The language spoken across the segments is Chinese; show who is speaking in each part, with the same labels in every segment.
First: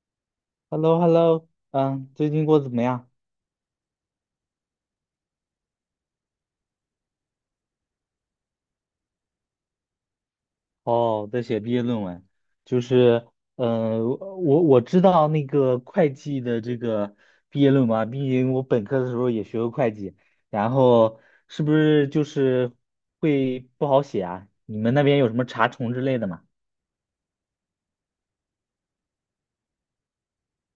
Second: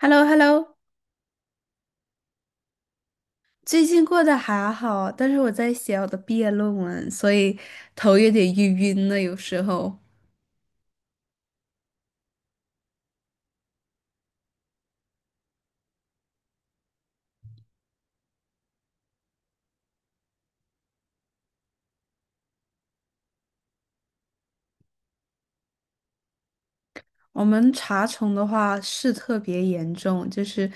Speaker 1: h e l l o h e l l o
Speaker 2: h e l l o h e l l o 嗯，最近过得怎么样？
Speaker 1: 最近过得还好，但是我在写我的毕业论文，所以头有点晕晕的。有时候
Speaker 2: 哦，在写毕业论文，就是，我知道那个会计的这个毕业论文啊，毕竟我本科的时候也学过会计，然后是不是就是会不好写啊？你们那边有什么查重之类的吗？
Speaker 1: 我们查重的话是特别严重，就是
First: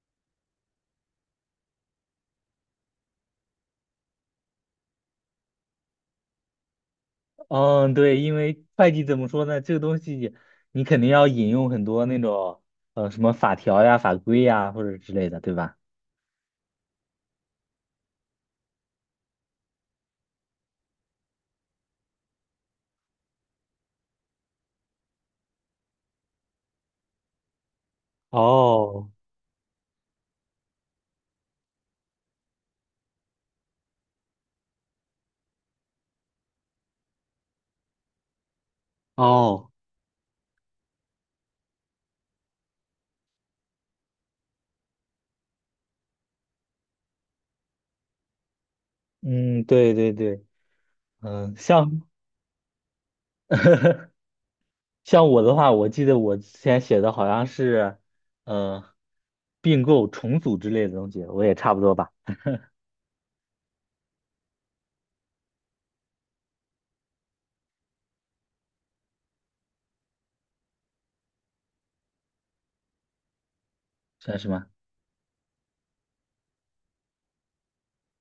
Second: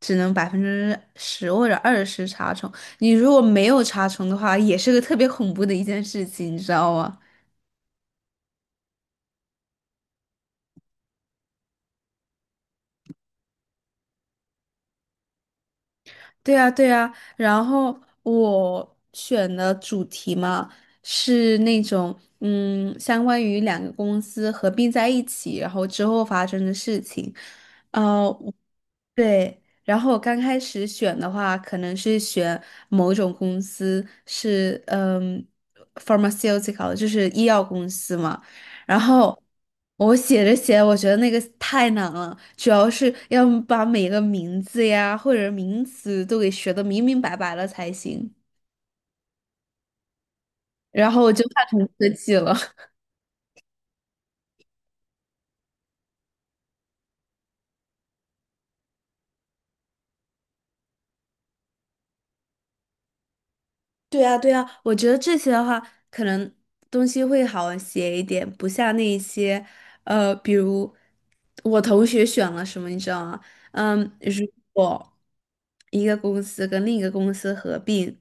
Speaker 1: 只能10%或者20查重。你如果没有查重的话，也是个特别恐怖的一件事情，你知道吗？
Speaker 2: 嗯，对，因为会计怎么说呢，这个东西你肯定要引用很多那种什么法条呀、法规呀或者之类的，对吧？
Speaker 1: 对呀，对呀，然后我选的主题嘛，是那种相关于两个公司合并在一起，然后之后发生的事情。呃，
Speaker 2: 哦
Speaker 1: 对，然后我刚开始选的话，可能是选某种公司是pharmaceutical，就是医药公司嘛。然后
Speaker 2: 哦，
Speaker 1: 我写着写，我觉得那个太难了，主要是要把每个名字呀或者名词都给学的明明白白了才行。
Speaker 2: 嗯，对对对，
Speaker 1: 然后我就
Speaker 2: 嗯，
Speaker 1: 怕成
Speaker 2: 像
Speaker 1: 科技了。
Speaker 2: 像我的话，我记得我之前写的好像是，呃，并购、重组之类的东西，我也差不多吧，
Speaker 1: 对啊，对啊，我觉得这些的话，可能东西会好写一点，不像那一些，比如我同学选了什么，你知道吗？
Speaker 2: 算
Speaker 1: 如
Speaker 2: 是吗？
Speaker 1: 果一个公司跟另一个公司合并，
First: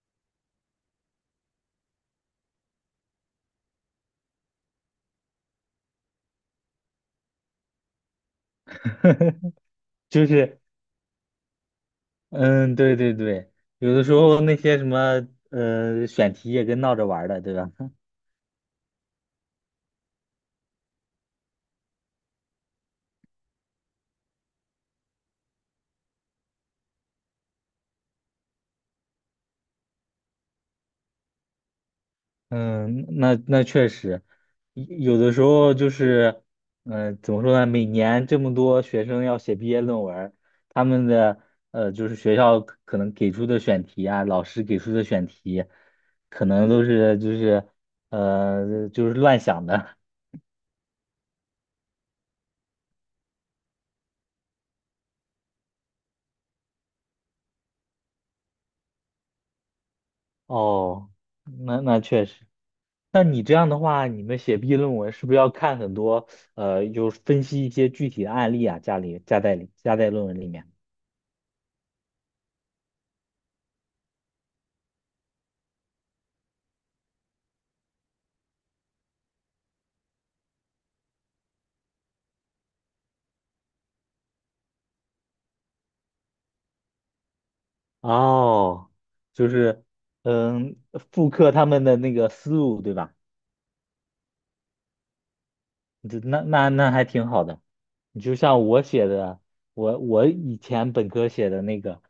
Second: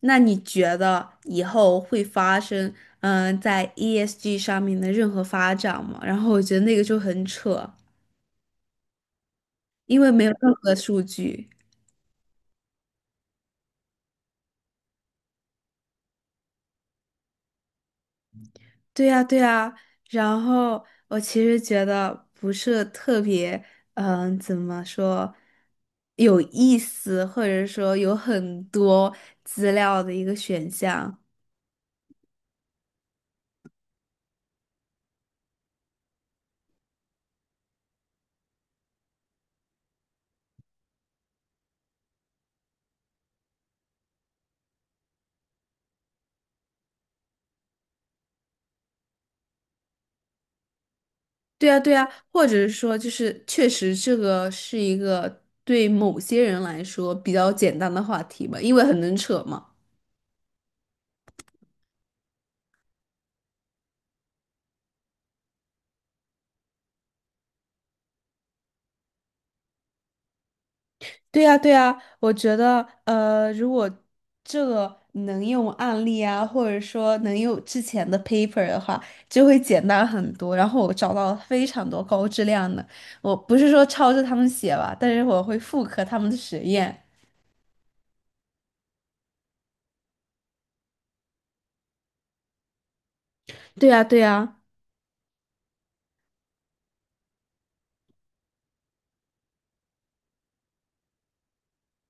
Speaker 1: 那你觉得以后会发生，在 ESG 上面的任何发展吗？然后我觉得那个就很扯，因为没
Speaker 2: 就
Speaker 1: 有任
Speaker 2: 是，
Speaker 1: 何数据。
Speaker 2: 嗯，对对对，有的时候那些什么，选题也跟闹着玩儿的，对吧？
Speaker 1: 对呀，对呀，然后我其实觉得不是特别，怎么说，有意思，或者说有很多资料的一个选项。
Speaker 2: 嗯，那那确实，有的时候就是，嗯，怎么说呢？每年这么多学生要写毕业论文儿，他们的呃，就是学校可能给出的选题啊，老师给出的选题，可能都是就是乱想的。
Speaker 1: 对呀，对呀，或者是说，就是确实这个是一个对某些人来说比较简单的话题吧，因为很能扯嘛。
Speaker 2: 哦，那那确实。那你这样的话，你们写毕业论文是不是要看很多就是分析一些具体的案例啊，家里加在里加在论文里面？
Speaker 1: 对呀，对呀，我觉得，如果这个能用案例啊，或者说能用之前的 paper 的话，就会简单很多。然后我找到了非常多高质量的，我不是说抄着他们写吧，但是我会复刻他们的实验。
Speaker 2: 哦，就是嗯，复刻他们的那个思路，对吧？
Speaker 1: 对呀，对呀，
Speaker 2: 这那那那还挺好的。你就像我写的，我以前本科写的那个，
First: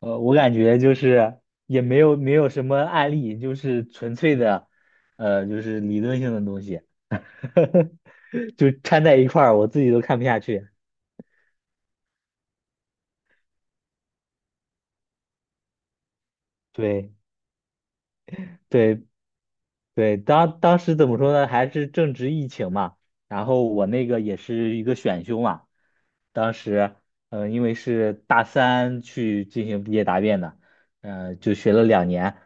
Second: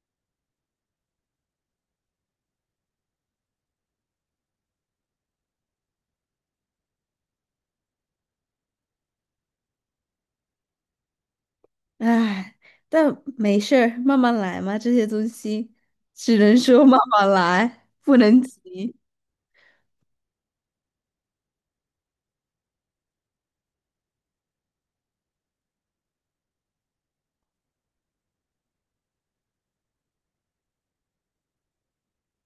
Speaker 2: 我感觉就是也没有什么案例，就是纯粹的，就是理论性的东西，就掺在一块儿，我自己都看不下去。
Speaker 1: 唉，但没事儿，慢慢来嘛，这些东西只能说慢
Speaker 2: 对，
Speaker 1: 慢来，不能急。
Speaker 2: 对。对，当时怎么说呢？还是正值疫情嘛，然后我那个也是一个选修嘛，当时，因为是大三去进行毕业答辩的，嗯、就学了两年，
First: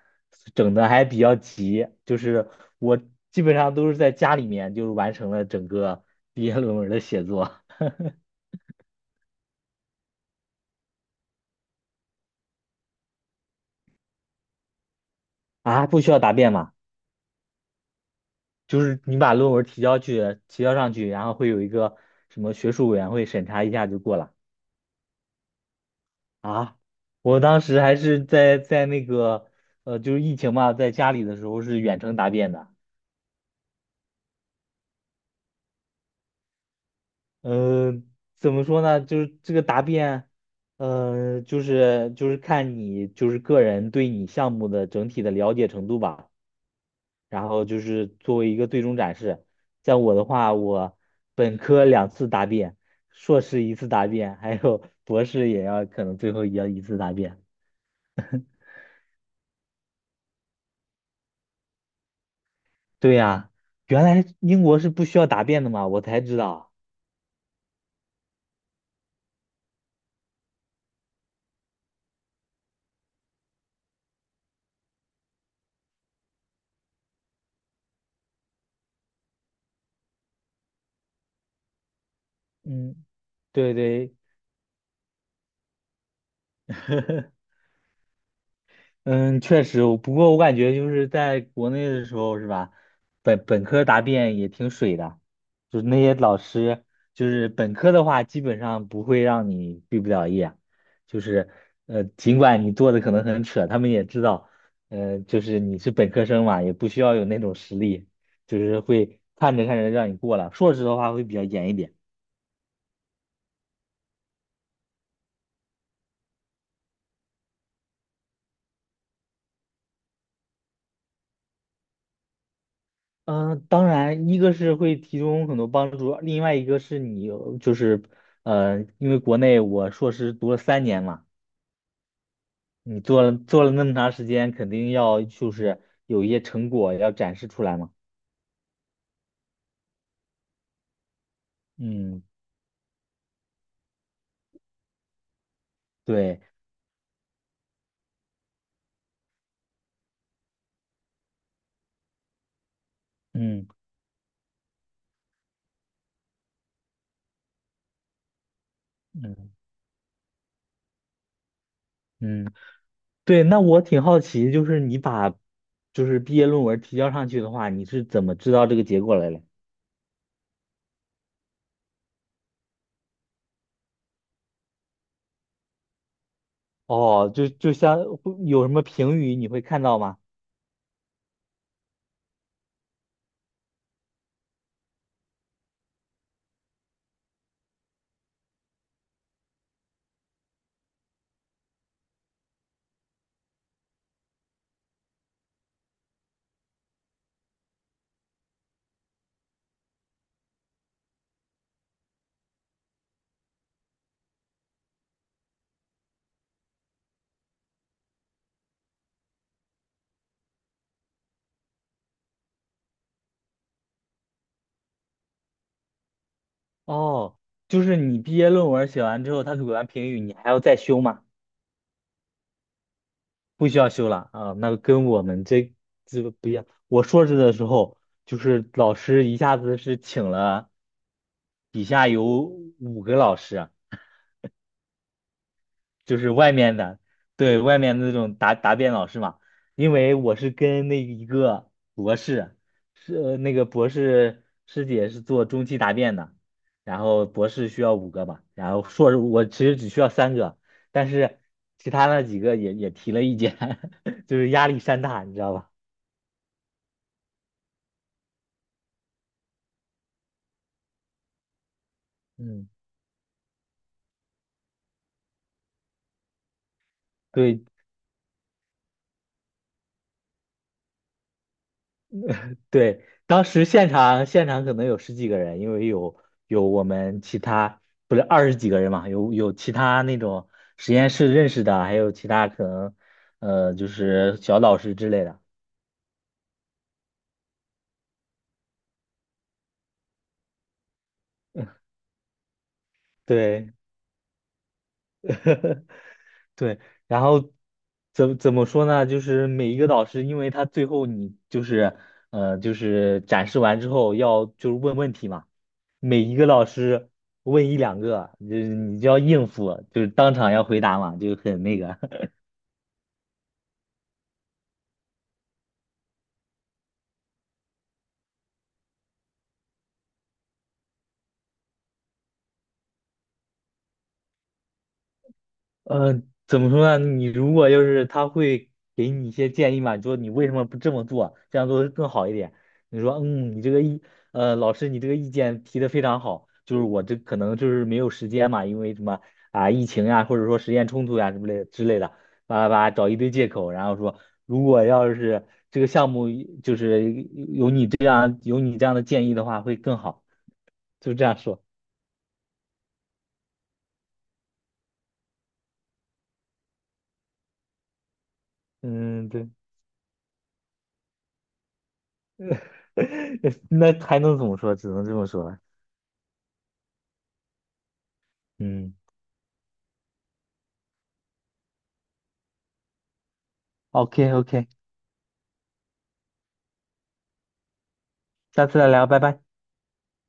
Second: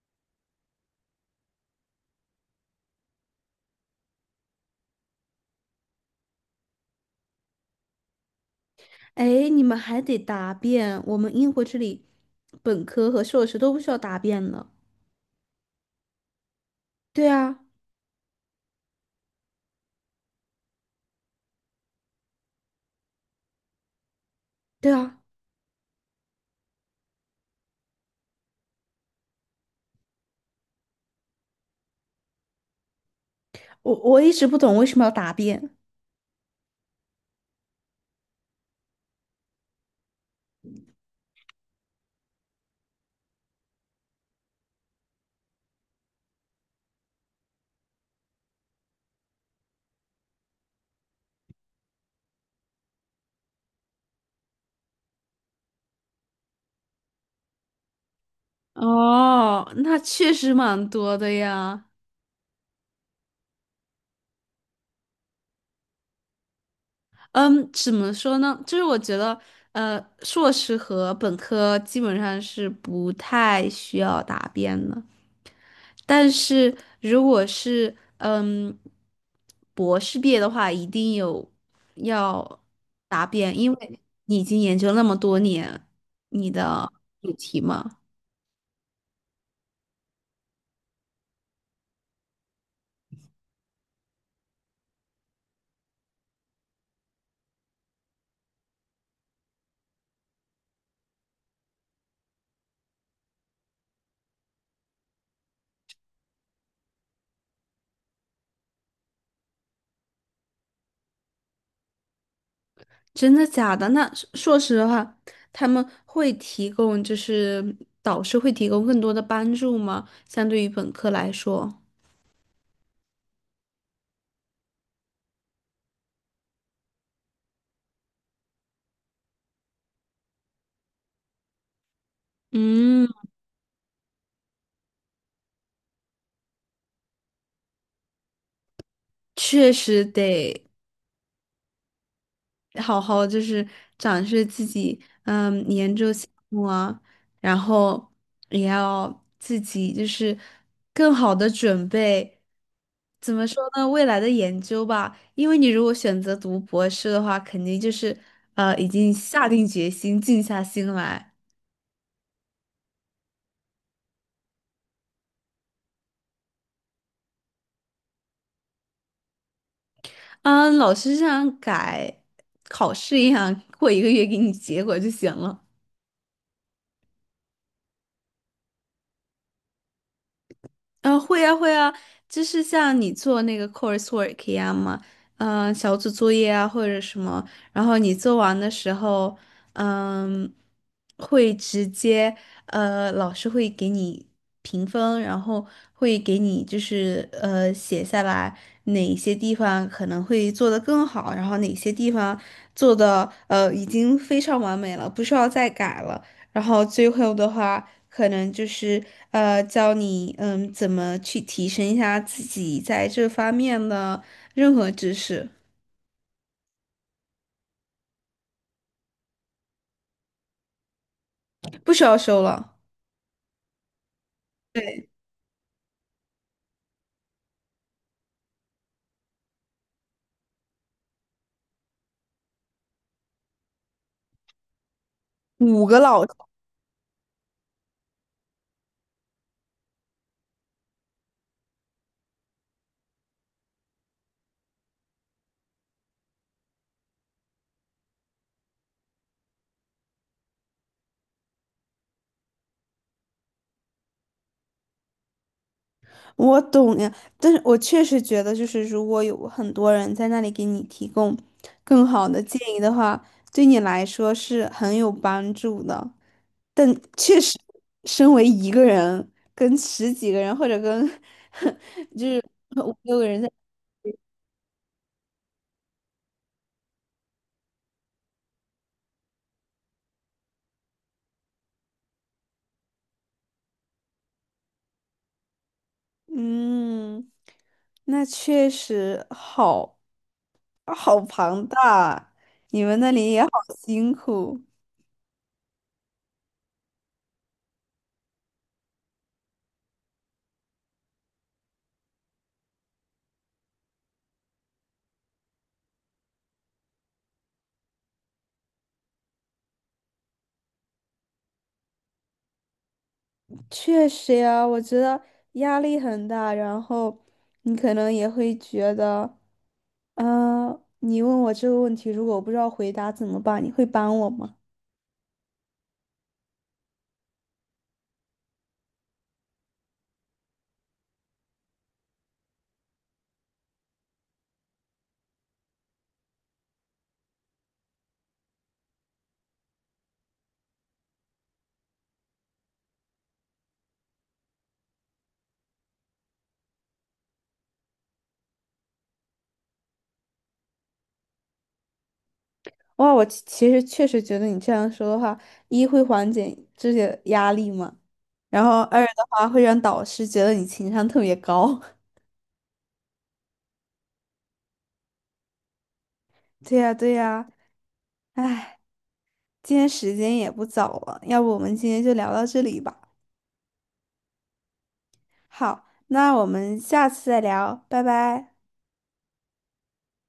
Speaker 2: 整的还比较急，就是我基本上都是在家里面就完成了整个毕业论文的写作。
Speaker 1: 哎，你们还得答辩，我们英国这里本科和硕士都不需要答辩呢。
Speaker 2: 啊，不需要答辩嘛，
Speaker 1: 对啊，
Speaker 2: 就是你把论文提交去，提交上去，然后会有一个什么学术委员会审查一下就过了。
Speaker 1: 对啊，
Speaker 2: 啊，我当时还是在那个就是疫情嘛，在家里的时候是远程答辩的。
Speaker 1: 我一直不懂为什么要答辩。
Speaker 2: 嗯、怎么说呢？就是这个答辩，就是看你就是个人对你项目的整体的了解程度吧。然后就是作为一个最终展示。像我的话，我本科两次答辩，硕士一次答辩，还有 博士也要可能最后也要一次答辩。
Speaker 1: 哦，那确实蛮多的呀。
Speaker 2: 对呀、原来英国是不需要答辩的嘛，我才知道。
Speaker 1: 嗯，怎么说呢？就是我觉得，硕士和本科基本上是不太需要答辩的。但是如果是博士毕业的话，一定有要
Speaker 2: 嗯，
Speaker 1: 答辩，因
Speaker 2: 对
Speaker 1: 为
Speaker 2: 对，
Speaker 1: 你已经研究那么多年你的主 题嘛。
Speaker 2: 嗯，确实，不过我感觉就是在国内的时候，是吧？本科答辩也挺水的，就是那些老师，就是本科的话，基本上不会让你毕不了业，就是尽管你做的可能很扯，他们也知道，就是你是本科生嘛，也不需要有那种实力，就是会看着看着让你过了。硕士的话会比较严一点。
Speaker 1: 真的假的？那说说实话，他们会提供，就是导师会提供更多的帮助吗？相对于本科来说，
Speaker 2: 嗯，当然，一个是会提供很多帮助，另外一个是你有就是，因为国内我硕士读了三年嘛，你
Speaker 1: 嗯，
Speaker 2: 做了那么长时间，肯定要就是有一些成果要展示出来嘛。
Speaker 1: 确实得
Speaker 2: 嗯，
Speaker 1: 好好就是展示自己，研究项
Speaker 2: 对，
Speaker 1: 目啊，然后也要自己就是更好的准备。怎么说
Speaker 2: 嗯
Speaker 1: 呢？未来的研究吧，因为你如果选择读博士的话，肯定就是已经下
Speaker 2: 嗯
Speaker 1: 定决心，静下心来。
Speaker 2: 嗯，对。那我挺好奇，就是你把就是毕业论文提交上去的话，你是怎么知道这个结果来的？
Speaker 1: 嗯，老师这样改考试一样，过一个月给你结果就行了。
Speaker 2: 哦，就像会有什么评语你会看到吗？
Speaker 1: 会呀，会呀，就是像你做那个 coursework 一样嘛，小组作业啊或者什么，然后你做完的时候，嗯、会直接老师会给你评分，然后会给你就是写下来哪些地方可能会做得更好，然后哪些地方做的已经非常完美了，不需要再改了。然后最后的话，可能就是教你怎么去提升一下自己在这方面的任何知识，
Speaker 2: 哦，就是你毕业论文写完之后，他给完评语，你还要再修吗？
Speaker 1: 不需要收了。
Speaker 2: 不需要修了啊，那跟我们这个不一样。我硕士的时候，就是老师一下子是请了底下有五个老师，
Speaker 1: 五个
Speaker 2: 就
Speaker 1: 老
Speaker 2: 是
Speaker 1: 师
Speaker 2: 外面的，对外面的那种答辩老师嘛，因为我是跟那一个博士，是那个博士师姐是做中期答辩的，然后博士需要五个吧，然后硕士我其实只需要三个，但是其他那几个也提了意见，就是压力山大，你知道吧？
Speaker 1: 我懂呀，但是我确实觉得，就是如果有很多人在那里给你提供更好的建
Speaker 2: 嗯，
Speaker 1: 议的话，对你来说是很有帮助的。但确实，
Speaker 2: 对。
Speaker 1: 身为一个人跟十几个人或者跟 就是五
Speaker 2: 对，
Speaker 1: 六个人
Speaker 2: 当
Speaker 1: 在。
Speaker 2: 时现场可能有十几个人，因为有我们其他不是二十几个人嘛，有其他那种实验室认识的，还有其他可能就是小老师之类的。
Speaker 1: 嗯，那确实好，好庞大，你们那里也好
Speaker 2: 对，
Speaker 1: 辛苦。
Speaker 2: 对，然后怎么说呢？就是每一个导师，因为他最后你就是就是展示完之后要就是问问题嘛，每一个老师问一两个，就是你就要应付，就是当场要回答嘛，就很那个。
Speaker 1: 确实呀，我觉得压力很大，然后你可能也会觉得，嗯、你问我这个问题，如果我不知道回答怎么办，你会帮我吗？
Speaker 2: 呃，怎么说呢？你如果就是他会给你一些建议嘛，你说你为什么不这么做，这样做会更好一点。你说，嗯，你这个意，老师，你这个意见提的非常好，就是我这可能就是没有时间嘛，因为什么啊，疫情呀，或者说时间冲突呀什么类之类的，叭叭叭，找一堆借口，然后说，如果要是这个项目就是有你这样的建议的话，会更好，就这样说。
Speaker 1: 哇，我其实确实觉得你这样说的话，一会缓解这些压力嘛，然后二的
Speaker 2: 嗯，
Speaker 1: 话
Speaker 2: 对，
Speaker 1: 会让导师觉得你情商特别高。
Speaker 2: 那还能怎么说？只能这么说了。
Speaker 1: 对呀，对呀。唉，
Speaker 2: 嗯。
Speaker 1: 今天时间也不早了，要不我们今天就聊到这里吧。
Speaker 2: OK OK，
Speaker 1: 好，那我们下次再聊，拜拜。
Speaker 2: 下次再聊，拜拜。